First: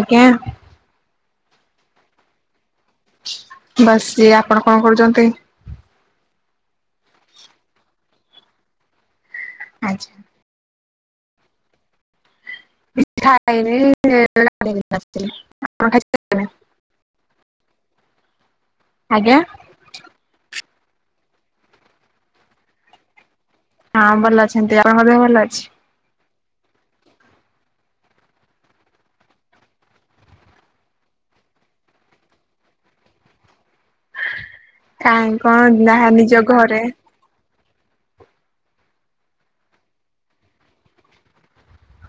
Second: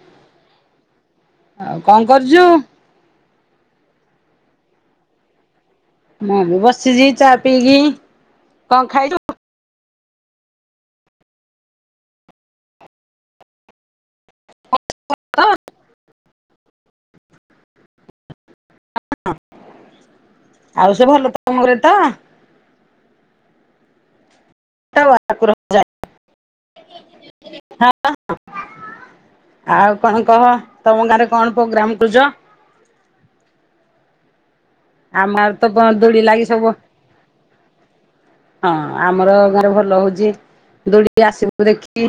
ଆଜ୍ଞା। ଆଉ କଣ କରୁଚୁ? ବସିଚି ଆପଣ କଣ କରୁଚନ୍ତି? ମୁଁ ବି ବସିଛି ଚା ପିଇକି କଣ ଖାଇ ଆଚ୍ଛା। ପିଠା ଖାଇଲି [inaudible] ଆଜ୍ଞା। ଆଉ ସବୁ ଭଲ ତମ ଘରେ ତ? ହଁ ଭଲ [unintelligible] ଦେହ ଭଲ [inaudible] [inaudible] [inaudible] ଆଉ କଣ କହ ତମ ଗାଁରେ କଣ ପୋଗ୍ରାମ୍ [unintelligible] କାଇଁ ଆମ ଆଡେ ତ କଣ ଯାହା ଦୋଳି ନିଜ ଲାଗି ସବୁ ଘରେ ହଁ ଆମର ଗାଁରେ ଭଲ ହଉଚି ଦୌଡିକି ଆସିବୁ ଦେଖି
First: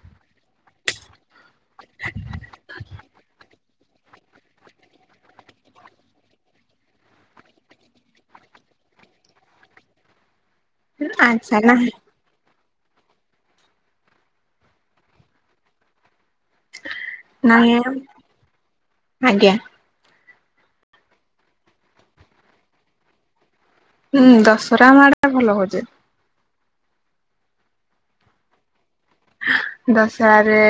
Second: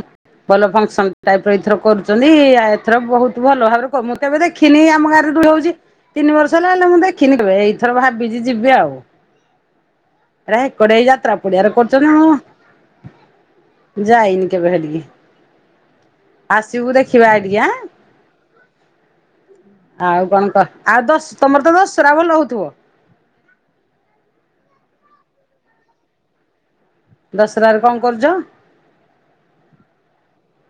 ଭଲ ଫଙ୍କସନ୍ ଟାଇପର ଏଇଥର କରୁଚନ୍ତି, ଆଉ ଏଥର ବହୁତ ଭଲ ଭାବରେ କ ମୁଁ କେବେ ଦେଖିନି ଆମ ଗାଁ ରେ ଦୋଳି ହଉଚି ତିନି ବର୍ଷ ହେଲା ହେଲେ ମୁଁ ଦେଖିନି କେବେ ଏଇ ଏଥର ଭାବିଚି ଯିବି ଆଉ ଏରା ହେ କୁଡାଏ ଏଇ ଯାତ୍ରା ପଡିଆରେ କରୁଚନ୍ତି ନା କଣ ଯାଇନି କେବେ ହେଠିକି। ଆସିବୁ ଦେଖିବା ଏଇଠିକି ଆଁ। ନାହିଁ ଆଜ୍ଞା ଆଉ କଣ କହ ଆଉ ଦଶ ତମର ତ ଦଶରା ଭଲ ହୋଉଥୁବ। ହୁଁ ଦଶହରା ଆମ ଆଡେ ଭଲ ହୋଉଚି। ଦଶରାରେ କଣ କରୁଚ? ଦଶହାରେ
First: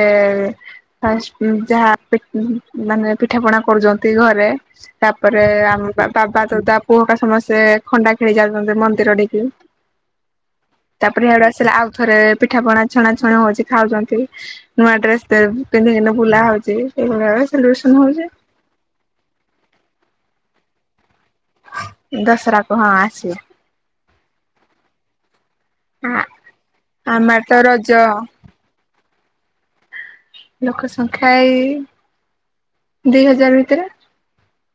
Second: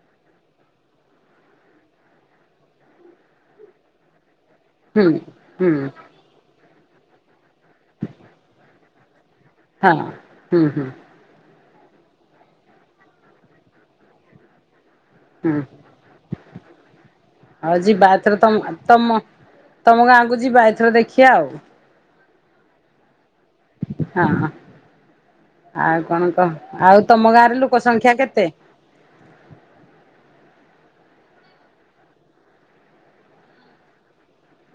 ଫାଷ୍ଟ ଉଁ ଯାହା ପି ଉଁ ହୁଁ ମାନେ ପିଠା ପଣା କରୁଚନ୍ତି ଘରେ। ହୁଁ ତାପରେ ହୁଁ ଆମ ବାବା, ଦଦା ପୁଅ ହେରିକା ସମସ୍ତେ ଖଣ୍ଡା ଖେଳି ଯାଉଚନ୍ତି ମନ୍ଦିର ଠିକି। ହଁ ହୁଁ ହୁଁ। ତାପରେ ହିଆଡୁ ଆସିଲେ ଆଉ ଥରେ ପିଠା ପଣା ଛଣା ଛଣୀ ହୋଉଚନ୍ତି ଖାଉଚନ୍ତି ନୂଆ ଡ୍ରେସ୍ କେତେ ହୁଁ ଦିନି ଏଇନା ବୁଲା ହୋଉଚି। ସେ ଗାଁ ସେଲିବ୍ରେସନ ହୋଉଚି। ତମ-ତମ ତମ ଗାଁକୁ ଯିବ ଏଇଥର ଦେଖି ଆଉ। ଦଶହରା କୁ ହଁ ଆସିବ। ହଁ ଆଉ ଆ କଣ କହ। ଆଉ ତମ ଆମର ତ ଗାଁରେ ଲୋକ ରଜ ସଂଖ୍ୟା କେତେ? ଲୋକ ସଂଖ୍ୟା ଏଇ ଦିଇ ହଜାର ଭିତରେ।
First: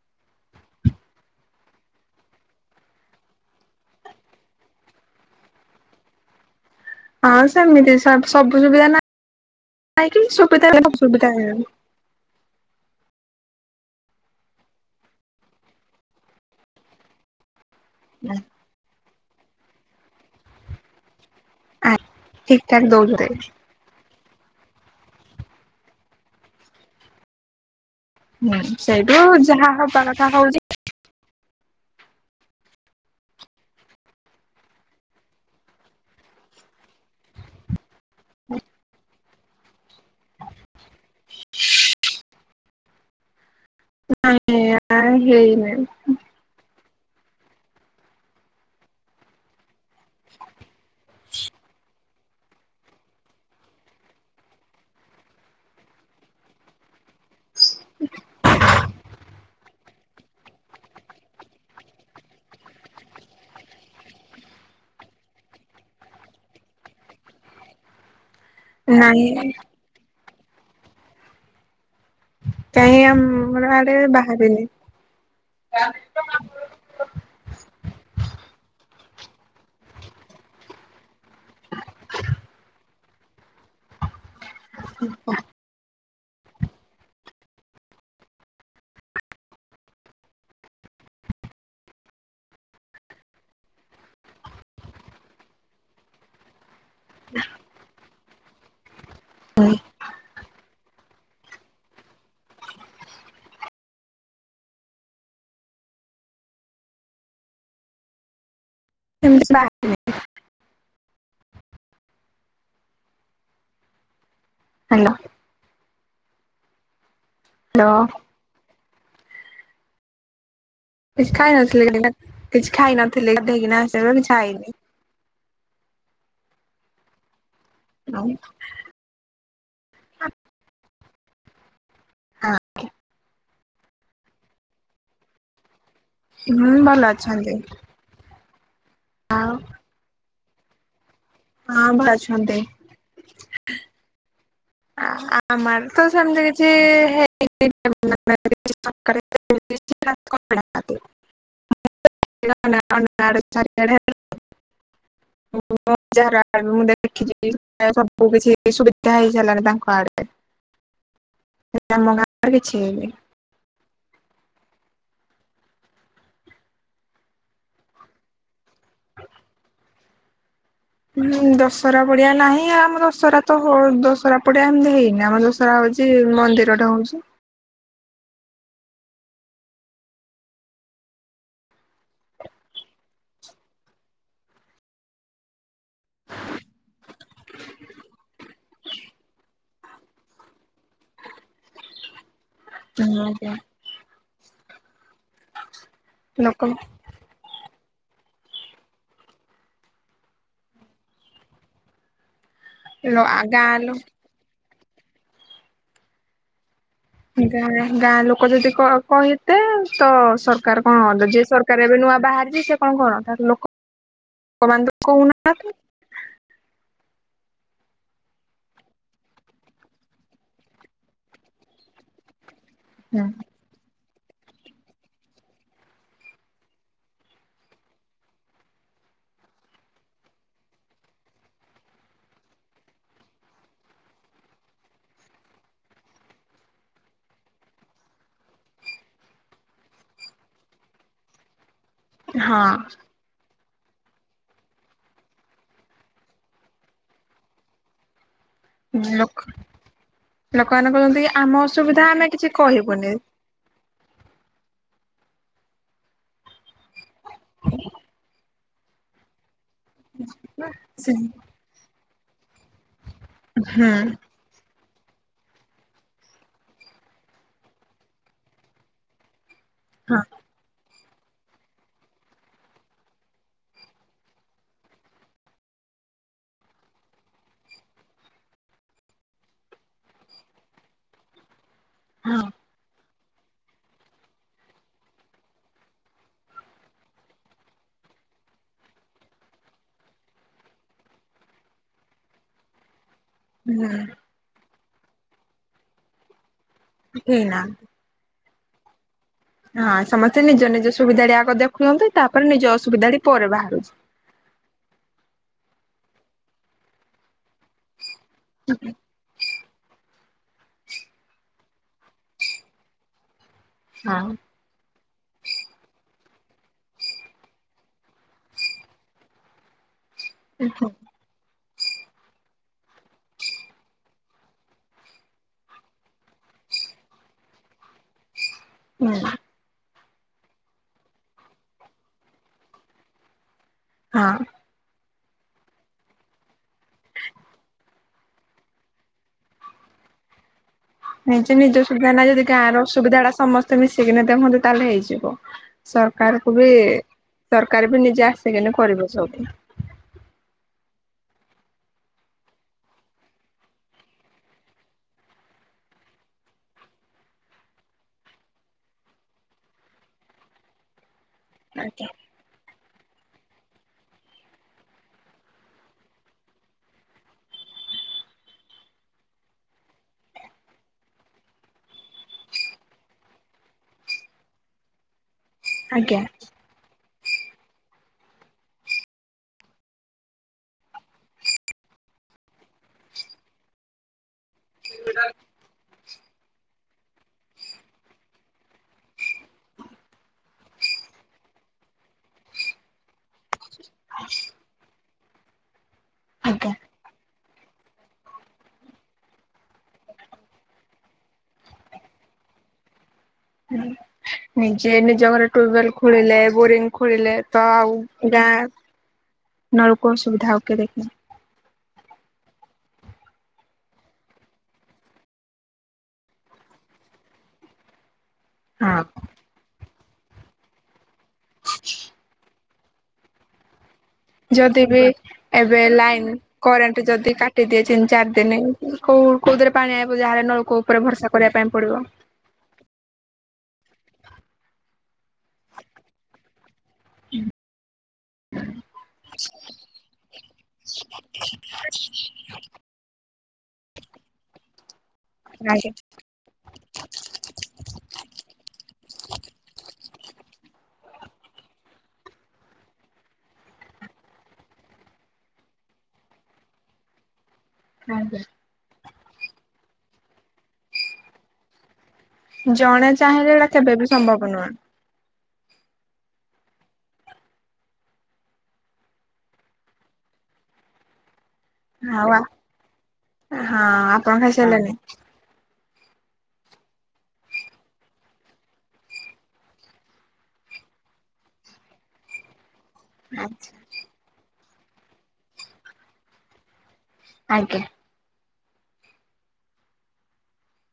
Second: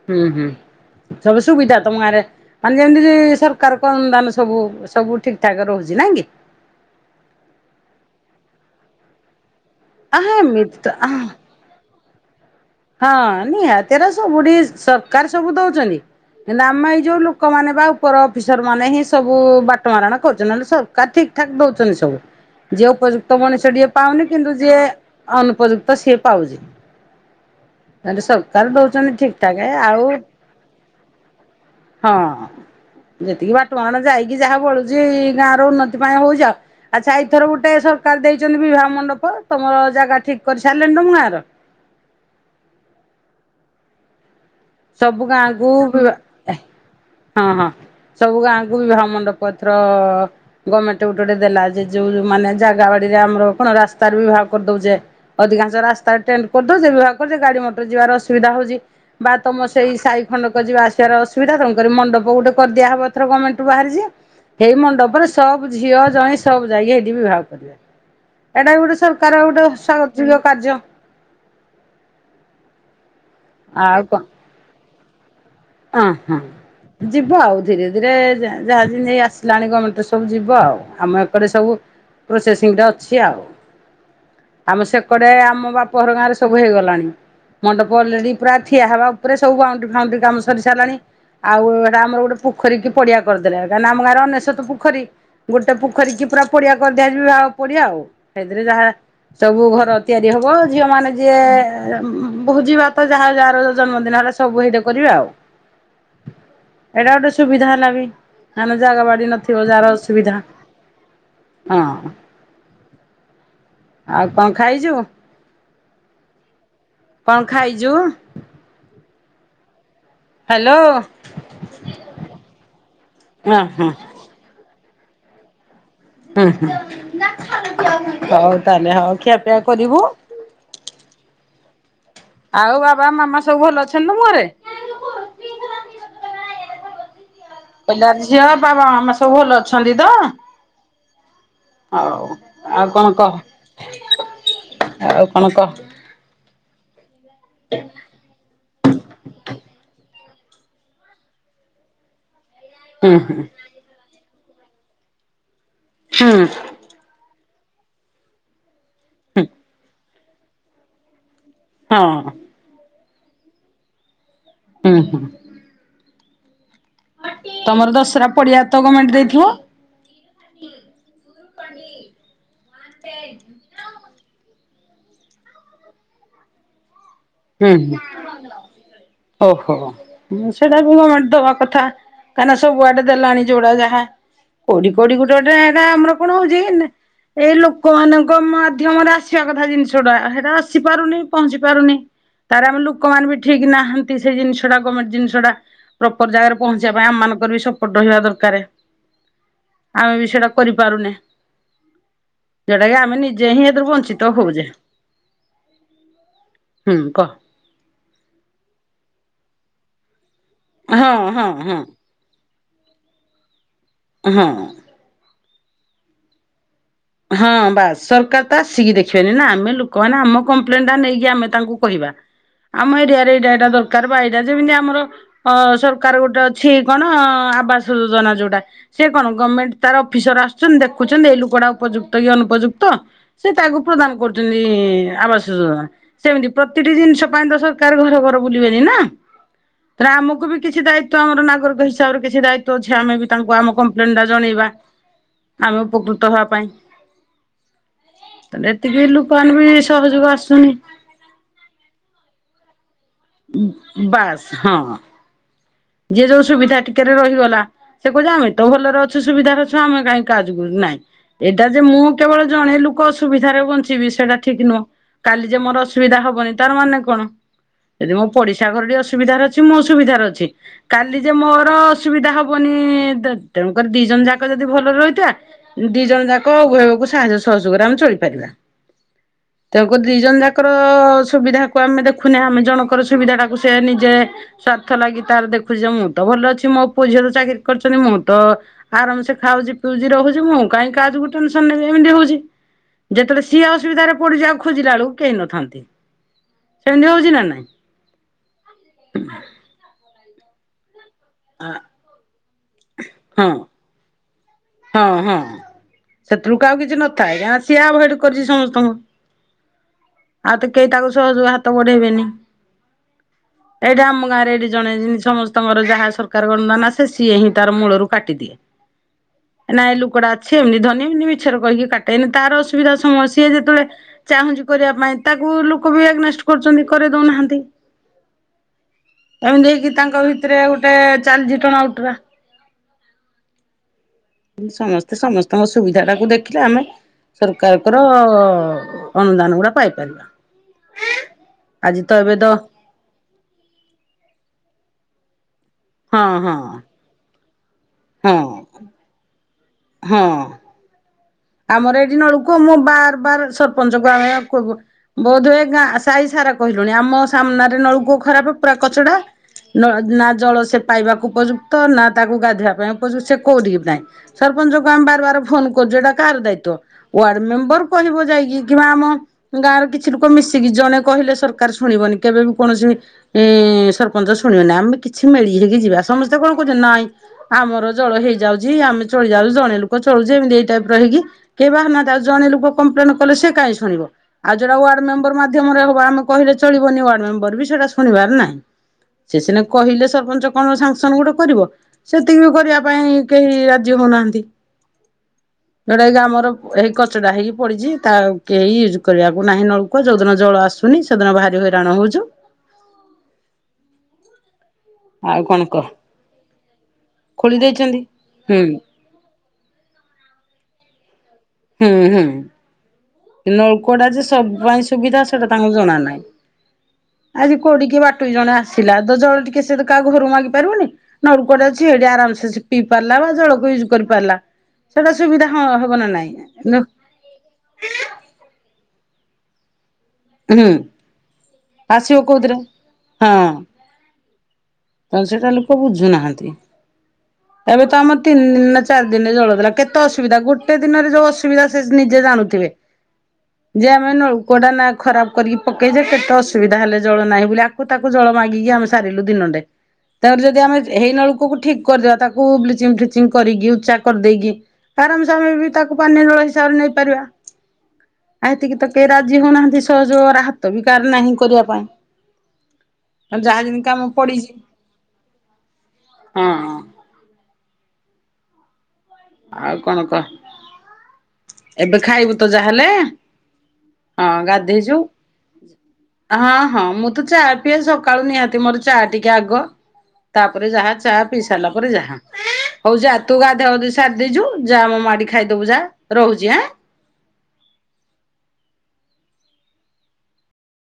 ହୁଁ ହୁଁ ସବୁ ସୁବିଧା ତମ ଆରେ। ମାନେ ଯେମିତି ସରକାରଙ୍କ ଅନୁଦାନ ସବୁ ସବୁ ଠିକ୍ ଠାକ୍ ରହୁଚି ନାଁ କି। ହଁ ସେମିତି ସବ-ସବୁ ସୁବିଧା ନାହିଁ ଆ କି ସୁବିଧା ଏମିତି [inaudible] ତ ସୁବିଧା ହେଇଗଲେ। ହଁ ନିହାତି ହେରା ସବୁଠି ସରକାର ସବୁ ଦୋଉଚନ୍ତି। ହେଲେ ଆମେ ଏଇ ଯୋଉ ଲୋକମାନୋନ ବା ଉପର ଅଫିସର ମାନେ ହିଁ ସବୁ ବାଟ ମାରଣା କରୁଚନ୍ତି ନହେଲେ ସ ରକାର ଠିକ୍ ଠାକ୍ ଆ ଦୋଉଚନ୍ତି ଠିକ ସବୁ ଠାକ ଯିଏ ଦଉଛନ୍ତି ଉପଯୁକ୍ତ ମଣିଷଟିଏ ପାଉନି କିନ୍ତୁ ଯିଏ ଅନୁପଯୁକ୍ତ ସିଏ ପାଉଚି। ହେଲେ ହୁଁ ସରକାର ଦୋଉଚନ୍ତି ସେଇଠୁ ଠିକ୍ ଠାକ୍ ଯାହା ଏ ହବା ଆଉ କଥା ହଉଛି ହଁ। ଯେତିକି ବାଟାମରଣା ଯାଇକି ଯାହା ବଳୁଚି ଗାଁ ର ଉନ୍ନତି ପାଇଁ ହୋଉ ଯାଉ। ଆଚ୍ଛା ଏଇଥର ଗୋଟେ ସରକାର ଦେଇଚନ୍ତି। ବିବାହ ମଣ୍ଡପ ତମର ଜାଗା ଠିକ୍ କରି ସାରିଲେଣିି ତମ ଗାଁର? ନାଇଁ। ସବୁ ଗାଁକୁ ବିବା ହଁ ହଁ ସବୁ ଗାଁକୁ ବିଭାହ ମଣ୍ଡପ ଏଥର ଗମେଣ୍ଟ ଗୁଟେ ଗୁଟେ ଦେଲା ଯେ ଯୋଉ ଉ ମାନେ ଜାଗା ବାଡିରେ ଆମର କଣ ରାସ୍ତରୁ ବିିଭାହା କରିଦୋଉଚେ। ଅଧିକାଂଶ ରାସ୍ତାରେ ଟେଣ୍ଟ କରିଦୋଉଚେ ବିଭାହ କରୁଚେ। ଗାଡି ମଟର ଯିବାର ଅସୁବିଧା ହୋଉଚି। ତମ ସେଇ ସାହି ଖଣ୍ଡକ ଯିବା ଆସିବାର ଅସୁବିଧା ତେଣୁ କରି ମଣ୍ଡପ ଗୋଟେ କରିଦିଆ ହବ ଏଥର ଗର୍ଣ୍ଣମେଣ୍ଟରୁ ବାହାରିଚି। ହେଇ ମଣ୍ଡପରେ ସବ୍ ଝିଅ ଜୋଇଁ ସବୁ ଯାଇକି ହେଇଠି ବିିବାହ କରିବେ। ଏଟା ଗୁଟେ ସରକାର ନାଇଁ ଗୁଟେ ସ୍ଵାଗତ ଯୋଗ୍ୟ କାର୍ଯ୍ୟ। କାଇଁ ଆମ ର ଆଡେ ଆଉ ବାହାରିନି। ଉଁ ହୁଁ। ଯିବ ଆଉ ଧୀରେ ଧୀରେ ଯା ଯାହା ଯେମିତି ଏଇ ଆସିଲାଣି ଗର୍ମେଣ୍ଟରେ ସବୁ ଯିବ ଆଉ ଆମ ଏ କରେ ସବୁ ପ୍ରୋସେସିଙ୍ଗରେ ଅଛି ଆଉ। [inaudible] ଆମେ ସେ କଡେ ଆମ ବା ପ ଘର ଗାଁରେ ସବୁ ହେଇଗଲାଣି ମଣ୍ଡପ ଅଲରେଡି ପୁରା ଠିଆ ହବା ଉପରେ ସବୁ ବାଉଁଣ୍ଡୁରି ଫାଉଁଣ୍ଡୁରି କାମ ସରି ସାରିଲାଣି ଆଉ ହେରା ଆମର ଗୋଟେ ପୋଖରୀ କି ପଡିଆ କରିଦେଲେ କାହିଁକି ଆମ ଗାଁର ଅନେଶୋତ ପୋଖରୀ। ଗୋଟେ ପୋଖରୀ କି ପୁରା ପଡିଆ କରିଦିଆ [unintelligible] ପଡିଆ ଆଉ। ସେଇଥିରେ ଯାହା ସବୁ ଘର ତିଆରି ହବ। ଝିଅ ମାନେ ଯିଏ ଭୋଜି ଭାତ ଯାହା ଯାହାର ଜନ୍ମଦିନ ହେଲା ସବୁ ସେଇଟି କରିବେ ଆଉ। ଏଟା ଗୋଟେ ସୁବିଧା ହେଲା ବି। ମାନେ ଜାଗା ବାଡି ଏମିତି ନଥିବ ବାହା ଯାହାର ଅସୁବିଧା। ହଁ, ଆଉ କଣ ଖାଇଛୁ? ହ୍ୟାଲୋ କଣ ଖାଇଛୁ? ହ୍ୟାଲୋ। ହ୍ୟାଲୋ। କିଛି ଖାଇ ନଥିଲି ହଁ ହଁ [unintelligible] କିଛି ହୁଁ ଖାଇନି। ଉଁ ହୁଁ, ହଉ ତାହେଲେ ହଉ ଖିଆପିଆ କରିବୁ। ଆଉ ବାବା, ମାମା ସବୁ ଭଲ ଅଛନ୍ତି ତମ ଘରେ? ହୁଁ ଭଲ ଅଛନ୍ତି। କହିଲା ଝିଅ ବାବା, ମାମା ସବୁ ଆଉ ଭଲ ଅଛନ୍ତି ତ? ହଁ ଭ ହଉ ଅଛନ୍ତି। ଆଉ କଣ କହ ଆ ଆଉ କଣ କହ ଆମର ତ ସେମିତି କିଛି [unintelligible] ହୁଁ [unintelligible] ହୁଁ ଦେଖିଛିି ସବୁ ହୁଁ କିଛି ସୁବିଧା ହେଇସାଇଲାଣି ତାଙ୍କ ହୁଁ ଆଡେ। ହେଲେ ଆମ ହଁ ଗାଁ କିଛି ହେଇନି। ହୁଁ ହୁଁ। ତମର ଦସରା ପଡିଆ ତ ଗମେଣ୍ଟ ଦେଇଥିବ? ହୁଁ ଦଶରା ପଡିଆ ନାହିଁ। ଆଉ ଆମ ଦସରା ତ ହୋ ଦଶରା ପଡିଆ ଏମିତି ହେଇନି। ଆମ ଦ ହଉଛି ମନ୍ଦିରଟି ହଉଛି। ହୁଁ ହୁଁ, ଓହୋ। ହୁଁ ସେଟା ବି ଗମେଣ୍ଟ ଦବା କଥା। କାହିଁକିନା ସବୁଆଡେ ଦେଲାଣି ଯୋଉଡା ଯାହା କୋଉଠି କୋଉଠି ଗୋଟେ ଗୋଟେ ଏଟା ଆମର କଣ ହଉଛି ନେ ଏଇ ଲୋକମାନଙ୍କ ମାଧ୍ୟମରେ ଆସିବା କଥା ଜିନିଷଟା। ସେଟା ଆସିପାରୁନି ପହଞ୍ଚି ପାରୁନି। ତାର ଆମେ ଲୋକମାନେ ବି ହଉଛି। ଠିକ୍ ନାହାନ୍ତି ସେ ଜିନିଷଟା ଗମେଣ୍ଟ ଜିନ ଷଟା ପ୍ରପୋର ଜାଗାରେ ଲୋକ ପହଞ୍ଚିବା ପାଇଁ। ଆମ ମାନଙ୍କର ବି ସବୁ ରହିବା ଦରକାରେ। ଆମେ ବି ସେଇଟା କରିପାରୁନେ। ଯେଉଟା କି ଆମେ ଲ ନିଜେ ହିଁ ଗାଁ ଏଥିରୁ ଲୋ ବଞ୍ଚିତ ହଉଛେ। ହୁଁ କହ। ଗାଁ ଗାଁ ଲୋକ ଯଦି କ କହିତେ ତ ସର୍ ସରକାର କଣ ହଁ ଆଲଜ୍ୟା ହଁ ହଁ ସରକାର ଏବେ ନୂଆ ବାହାରିଛି ସେ କଣ କରନ୍ତା। ହଁ ଲୋକ ମାନେ କହୁନାହାନ୍ତି। ହଁ ବାସ୍ ସରକାର ତ ଆସିକି ଦେଖିବେନି ନା। ଆମେ ଲୋକମାନେ ଆମ କମ୍ପ୍ଲେନଟା ନେଇକି ଆମେ ତାଙ୍କୁ କହିବା। ଆମ ଏରିଆରେ ଏଇଟା ଏଇଟା ଦରକାର ବା ଏଇଟା ଯେମିତି ଆମର ଅ ସରକାର ଗୋଟେ ଅଛି କଣ ଆବାସ ଯୋଜନା ଯୋଉଟା ସିଏ କଣ ଗମେଣ୍ଟ ତାର ଅଫିସର ଆସୁଛନ୍ତି ଦେଖୁଛନ୍ତି ଏଇ ଲୋକଟା ଉପଯୁକ୍ତ କି ଅନୁପଯୁକ୍ତ। ସିଏ ତାକୁ ପ୍ରଦାନ କରୁଛନ୍ତି ଆବାସ ଯୋଜନା। ସେମିତି ପ୍ରତିଟି ଜିନିଷ ପାଇଁ ତ ସରକାର ଘର ଘର ବୁଲିବେନି ନା। ଆମକୁ ବି କିଛି ଦାୟିତ୍ୱ ଆମ ନାଗରିକ ହିସା କିଛି ହଁ ଦାୟିତ୍ଵ ଅଛି ଆମେ ବି ତାଙ୍କୁ ଆମ କମ୍ପ୍ଲେନ ଟା ଜଣେଇବା। ଆମେ ଉପକୃତ ହବା ପାଇଁ। ତାହେଲେ ଏତିକି ଲୋକ୍ ଲୋକମାନେ ବି ସହଯୋଗ ଆସୁନି ଲୋକମାନେ କହୁଛନ୍ତି କି ଆମ ଅସୁବିଧା ଆମେ କିଛି କହିବୁନି। ଉଁ ବାସ୍ ହଁ। ଯିଏ ଯୋଉ ସୁବିଧା ଟିକେ ରେ ରହିଗଲା ସେ କହୁଛି ଆମେ ତ ଭଲରେ ଅଛୁ, ସୁବିଧାରେ ଅଛୁ। ଅଛୁ। ଆମେ କାଇଁ କାହା ଯୁଗୁରୁ ନାଇଁ। ହୁଁ ଏଇଟା ଯେ ମୁଁ କେବଳ ଜଣେ ଲୋକ ଅସୁବିଧାରେ ବଞ୍ଚିବି ସେଇଟା ଠିକ ନୁହଁ କାଲି ଯେ ମୋର ଅସୁବିଧା ହବନି ତାର ମାନେ କଣ। ଯଦି ମୋ ପଡିଶା ଘର ଟିକେ ଅସୁବିଧାରେ ଅଛି ମୁଁ ହଁ ସୁବିଧାରେ ଅଛି। କାଲି ଯେ ମୋର ଅସୁବିଧା ହବନି ତେଣୁକରି ଦି ଜଣ ଯାକ ଯଦି ଭଲରେ ରହିଥିବା। ଦି ଜଣ ଯାକ ଉଭୟ ଉଭୟକୁ ସାହାଯ୍ୟ ସହଯୋଗରେ ଆମେ ଚଳି ପାରିବା। ତେଣୁ କରି ଦି ଜଣ ଯାକର ସୁବିଧା। ତାକୁ ଆମେ ଦେଖୁନେ, ହଁ ଆମେ ଜଣଙ୍କର ସୁବିଧା ଟାକୁ ସେ ନିଜେ ସ୍ଵାର୍ଥ ଲାଗି। ତାର ଦେଖୁଚି ଯେ ମୁଁ ତ ଭଲ ଅଛି ମୋ ପୁଅ ଝିଅ ତ ଚାକିରି କରିଛନ୍ତି ମୁଁ ତ ଆରାମ ସେ ଖାଉଚି ପିଉଚି ରହୁଚି ମୁଁ କାହିଁ କାହା ଯୋଗୁ ଟେନସନ୍ ନେବି ଏମିତି ହଉଚି। ଯେତଳେ ସିଏ ହୁଁ ଅସୁବିଧାରେ ପଡ଼ୁଚି ଆଉ ଖୋଜିଲା ବେଳକୁ କେହି ନଥାନ୍ତି ସେମିତି ହୋଉଚି ନା ଏଇନା ନାହିଁ। ହଁ ସମସ୍ତେ ନିଜ ନିଜ ସୁବିଧା ଆଗ ଦେଖୁଛନ୍ତି ତାପରେ ନିଜ ଅସୁବିଧା ହଁ ପରେ ବାହାରୁଛି। ହଁ ହଁ ସେତବୋଳୁକୁ ଆଉ କିଛି ନଥାଏ ଯା ସିଏ ଆଭଡ କରିଛି ସମସ୍ତଙ୍କୁ। ଆଉ ତ କେହି ତାକୁ ସହଜୋଗ ହାତ ବଢେଇବେନେହିଁ।। ଏଇଟା ଆମ ଗାଁ ରେ ଏଇଠି ଜଣେ ଯେମିତି ସମସ୍ତେ ତମର ଯାହା ସରକାରଙ୍କ ଅନୂ ଦାନ ଆସେ ସିଏ ହିଁ ତାର ମୂଳରୁ କାଟିଦିଏ। ନାଇଁ ଲୋକଡା ଅଛି ଏମିତି ହଁ ଧନୀ ଏମିତି ମିଛରେ କହିକି କାଟେ ତାର ଅସୁବିଧା ସମୟ ସିଏ ଯେତେବେଳେ ଚାହୁଁଚି କରିବା ପାଇଁ ତାକୁ ଲୋକ ବି ଏଗେନେଷ୍ଟେ କରୁଚନ୍ତି କରେଇ ଦଉନାହାନ୍ତି। ହୁଁ। ଏମିତି ହେଇକି ତାଙ୍କ ଭିତରେ ଗୋଟେ ଚାଲିଛି ଟଣା ଓଟରା। ହଁ। ସମସ୍ତେ ସମସ୍ତଙ୍କ ସୁବିଧା ଟାକୁ ଦେଖିଲେ ଆମେ ସରକାରଙ୍କର ଅନୁଦାନ ଗୁଡା ପାଇପାରିବା। ନାଇ ଯେ ନିଜ ଆଜି ସୁବିଧା ତ ନା ଏବେ ଯଦି ତ ଗାଁର ଅସୁବିଧା ଗୁଡା ସମସ୍ତେ ମିଶିକି ଦେଖନ୍ତୁ ତାହେଲେ ହେଇଯିବ। ହଁ ସରକାରକୁ ହଁ ବି ସରକାର ବି ନିଜେ ହଁ ଆସିକିନି କରିବ ସବୁ। ହଁ। ଆମର ଏଇଠି ନଳ କୂଅ ମୁଁ ବାର୍ ବାର୍ ସରପଞ୍ଚଙ୍କୁ ଆମେ କରକୁ ବୋଧହୁ ଏ ଗାଁ ସାହି ସାରା କହିଲୁଣି ଆମ ସାମ୍ନାରେ ନଳକୂଅ ଖରାପ ପୁରା କଚଡା। ନଳ ନା ଜଳ ସେ ପାଇବାକୁ ଉପଯୁ ତ ନା ଆଜ୍ଞା ତାକୁ ଗାଧୋଇବା ପାଇଁ ଉପଯେଗ ସେ କୋଉଠିକି ନାାଇଁ ସରପଞ୍ଚଙ୍କୁ ଆମେ ବାର ବାର ଫୋନ କରୁଛୁ ଏଟା କାହାର ଦାୟିତ୍ୱ ୱାର୍ଡ ମେମ୍ବର କହିବ ଯାଇକି କିମ୍ବା ଆମ ଗାଁର କିଛି ଲୋକ ମିଶିକି ଜଣେ କହିଲେ ସରକାର୍ ଶୁଣିବନି କେବେ ବି କୌଣସି ଏ ସରପଞ୍ଚ ଶୁଣିବନି ଆମେ କିଛି ମିଳି ହେଇକି ଯିବା ଆଜ୍ଞା ସମସ୍ତେ କଣ କରୁଛନ୍ତି ନାଇଁ। ଆମର ଜଳ ହେଇଯାଉଚି ଆମେ ଚଳି ଯାଉଛୁ ଜଣେ ଲୋକ ଚଳୁଛେ ଏମିତି ଏଇଟା ଡରିକି କେହି ବାହାରୁନାହାନ୍ତି ଜଣେ ଲୋକ କମ୍ପ୍ଲେନ୍ କଲେ ସେ କାହି ଶୁଣିବ ଆଉ ଯୋଟା ୱାର୍ଡ ମେମ୍ବର ମାଧ ମାଧ୍ୟ ମରେ ହବ ଆମେ କହିଲେ ଚଳିବନି ୱାର୍ଡ ମେମ୍ବର ବି ସେଟା ଶୁଣିବାର ନାହିଁ। ସେ ସିନା କହିଲେ ସରପଞ୍ଚ କଣ ସାଙ୍ଗସନ୍ ଗୋଟେ କରିବ ସେତିକି ବି କରିବା ପାଇଁ କେହି ଯିଏ ହେଉନାନ୍ତି। ଯୋଉଟା କି ଆମର ଆଜ୍ଞା। ଏଇ କ କଚଡ଼ା ହେଇକି ପଡ଼ିଛି ତା କେହି ୟୁଜ୍ କରିବାକୁ ନାହିଁ ନଳକୂଅ ଯେଉଁଦିନ ଜଳ ଆସୁନି ସେଦିନ ଭାରି ହଇରାଣ ହଉଚୁ। ହୁଁ। ନିଜେ ନିଜ ଆଉ ଘରେ କଣ କହ ଟ୍ୟୁବଲ୍ ଖୋଳିଲେ ବୋରିଂ ଖୋଳିଲେ ଖୋଳି ତ ଆଉ ଦେଇଛନ୍ତି। ହୁଁ ଗାଁ ନଳ କୂଅ ସୁବିଧା ଆଉ କିଏ ଦେଖେବ। ହୁଁ ହୁଁ। ନଳକୂଅ ଟା ଯେ ସବୁ ପାଇଁ ସୁବିଧା ସେଟା ତାଙ୍କୁ ଜଣା ନାହିଁ। ଆଜି କୋଡି କିଏ ବାଟୋଇ ଜଣ ଆ ଆସିଲା ହଁ ତ ଜଳ ଟିକେ ସେ କାହା ଘରକୁ ମାଗି ପାରିବନି ନଳକୂଅଟେ ଅଛି ଏଠି ଆରାମସେ ପିଇ ପାରିଲା ବା ଜଳକୁ ୟୁଜ୍ କରି ପାରିଲା। ଯଦି ବି ଏବେ ଲାଇନ୍ କରେଣ୍ଟ୍ ଯଦି କାଟି କାଟି ଦିଏ ତିନି ଚାରି ଦିନି କୋଉ କୋଉଥିରେ ପାଣି ଆଣିବୁ ଯାହାହେଲେ ହୁଁ। ନଳକୂଅ ଉପରେ ଭରସା କରିବା ପାଇଁ ପଡିବ। ଆସିବ କୋଉଥିରେ? ହଁ, ତ ସେଟା ଲୋକ ବୁଝୁନାହାନ୍ତି। ହୁଁ। ଏବେ ତ ଆମର ତିନି ଦିନ ନା ଚାରି ଦିନରେ ଜଳଦେଲା। କେତେ ଅସୁବିଧା ଗୋଟେ ଦିନରେ ଯୋଉ ଅସୁବିଧା ସେ ନିଜେ ଜାଣୁଥିବେ। [inaudible] ଯେ ଆମେ ନଳକୂଅ ଟା ନା ଖରାପ୍ କରିକି ଆଜ୍ଞା ପକେଇଛେ କେତେ ଅ ଅସୁବିଧା ହେଲେ ଜଳ ନାହିଁ ବୋଲି ଆକୁ ତାକୁ ଜଳ ମାଗିକି ଆମେ ସାରିଲୁ ଦିନଟେ। ତା ପରେ ଯଦି ଆମେ ହେଇ ନଳକୂଅକୁ ଠିକ୍ କରିଦେବା ତାକୁ ବ୍ଲିଚିଂ ଫ୍ଲିଚିଙ୍ଗ୍ କରିକି ଉଚ୍ଚା କରିଦେଇକି। ଆରାମସେ ଆମେ ବି ତାକୁ ପାନୀୟ ଜଳ ହିସାବରେ ନେଇପାରିବା। ଆଜ୍ଞା। ଆ ଏତିକି ତ କେହି ରାଜି ହଉନାହାନ୍ତି ସହଯୋଗର ହାତ ବି କାହାର ନାହିଁ କରିବା ପାଇଁ। ଜଣେ ଚାହିଁଲେ ଯାହା ଏଟା ଯେମିତି କେବେ କାମ ବିି ପଡିଛି ସମ୍ଭବ ନୁହେଁ। ହଁ। ଆଉ କଣ କହ? ଏବେ ଆଉ ଖାଇବୁ ତ ଯାହାହେଲେ, ହଁ ଆପଣ ହଁ ଗାଧେଇଛୁ। ଖାଇସାରିଲେଣି? ହଁ ହଁ, ମୁଁ ତ ଚା ପିଏ ସକାଳୁ ନିହାତି ମୋର ଚା ଟିକେ ଆଗ। ତାପରେ ଯାହା ଚା ପିଇ ସାରିଲା ପରେ ଯାହା। ହଉ ଯା ତୁ ଗାଧୁଆ ଗାଧି ସାରି ଦେଇଛୁ, ଯା ମୋ ମାଆ ଟି ଖାଇଦବୁ ଯା ରହୁଛି ହାଁ? ଆଜ୍ଞା।